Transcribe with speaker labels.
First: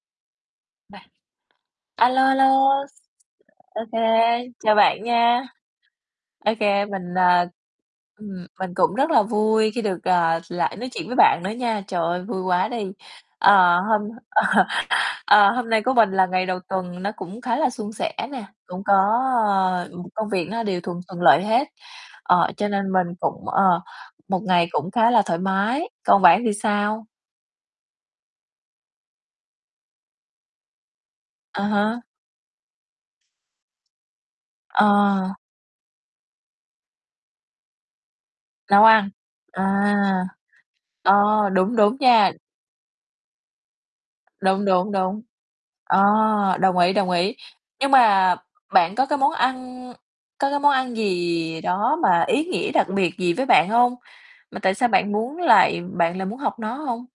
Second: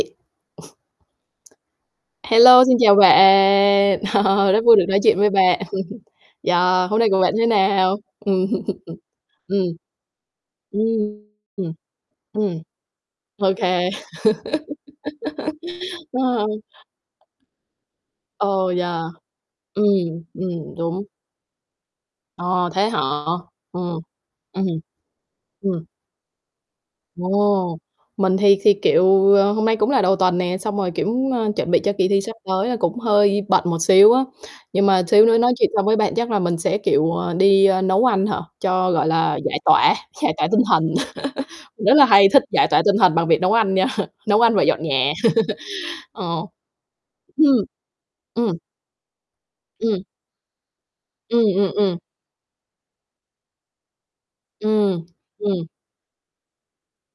Speaker 1: [unintelligible] A lô, a lô,
Speaker 2: Hello, xin chào
Speaker 1: OK,
Speaker 2: bạn! Ờ, rất
Speaker 1: chào
Speaker 2: vui được nói
Speaker 1: bạn
Speaker 2: chuyện với
Speaker 1: nha.
Speaker 2: bạn.
Speaker 1: OK,
Speaker 2: Yeah, hôm nay
Speaker 1: mình,
Speaker 2: của bạn thế
Speaker 1: à
Speaker 2: nào? Ừm.
Speaker 1: ừm, mình cũng rất là
Speaker 2: Ừm.
Speaker 1: vui khi được, ờ, lại nói chuyện với bạn nữa
Speaker 2: Ừm,
Speaker 1: nha. Trời ơi, vui
Speaker 2: ừm,
Speaker 1: quá đi.
Speaker 2: OK.
Speaker 1: Ờ, hôm ờ, hôm nay của mình là ngày
Speaker 2: Ờ.
Speaker 1: đầu tuần nó cũng khá là suôn sẻ nè.
Speaker 2: Ồ,
Speaker 1: Cũng có,
Speaker 2: yeah, ừm,
Speaker 1: ơ, ừm, công việc nó
Speaker 2: ừm,
Speaker 1: đều thuần
Speaker 2: đúng.
Speaker 1: thuận lợi hết, ờ, cho
Speaker 2: Ồ, thế
Speaker 1: nên
Speaker 2: hả?
Speaker 1: mình cũng ờ,
Speaker 2: Ừm,
Speaker 1: một
Speaker 2: ừm.
Speaker 1: ngày cũng khá là thoải
Speaker 2: Ừm.
Speaker 1: mái, còn bạn thì sao?
Speaker 2: Ồ, mình thì thì, kiểu, ờ, hôm nay cũng là đầu tuần nè, xong rồi, kiểu, ơ,
Speaker 1: À
Speaker 2: chuẩn bị cho
Speaker 1: há.
Speaker 2: kỳ thi sắp tới là cũng hơi bận một xíu á. Nhưng mà xíu
Speaker 1: Ờ.
Speaker 2: nữa nói chuyện xong với bạn chắc là mình sẽ, kiểu, ờ, đi, ơ, nấu ăn hả,
Speaker 1: Nấu
Speaker 2: cho, gọi
Speaker 1: ăn,
Speaker 2: là, giải
Speaker 1: à.
Speaker 2: tỏa, giải tỏa tinh thần.
Speaker 1: Ờ, đúng,
Speaker 2: Mình rất
Speaker 1: đúng
Speaker 2: là hay
Speaker 1: nha.
Speaker 2: thích giải tỏa tinh thần bằng việc nấu ăn nha, nấu ăn và
Speaker 1: Đúng,
Speaker 2: dọn
Speaker 1: đúng,
Speaker 2: nhà.
Speaker 1: đúng. Ờ,
Speaker 2: Ờ.
Speaker 1: đồng ý, đồng ý.
Speaker 2: Ừm.
Speaker 1: Nhưng mà
Speaker 2: Ừm.
Speaker 1: bạn có cái món ăn
Speaker 2: Ừm.
Speaker 1: có cái món ăn
Speaker 2: Ừm,
Speaker 1: gì
Speaker 2: ừm,
Speaker 1: đó
Speaker 2: ừm.
Speaker 1: mà ý nghĩa đặc biệt gì với bạn hông? Mà tại sao
Speaker 2: Ừm,
Speaker 1: bạn muốn
Speaker 2: ừm.
Speaker 1: lại bạn lại muốn học nó hông?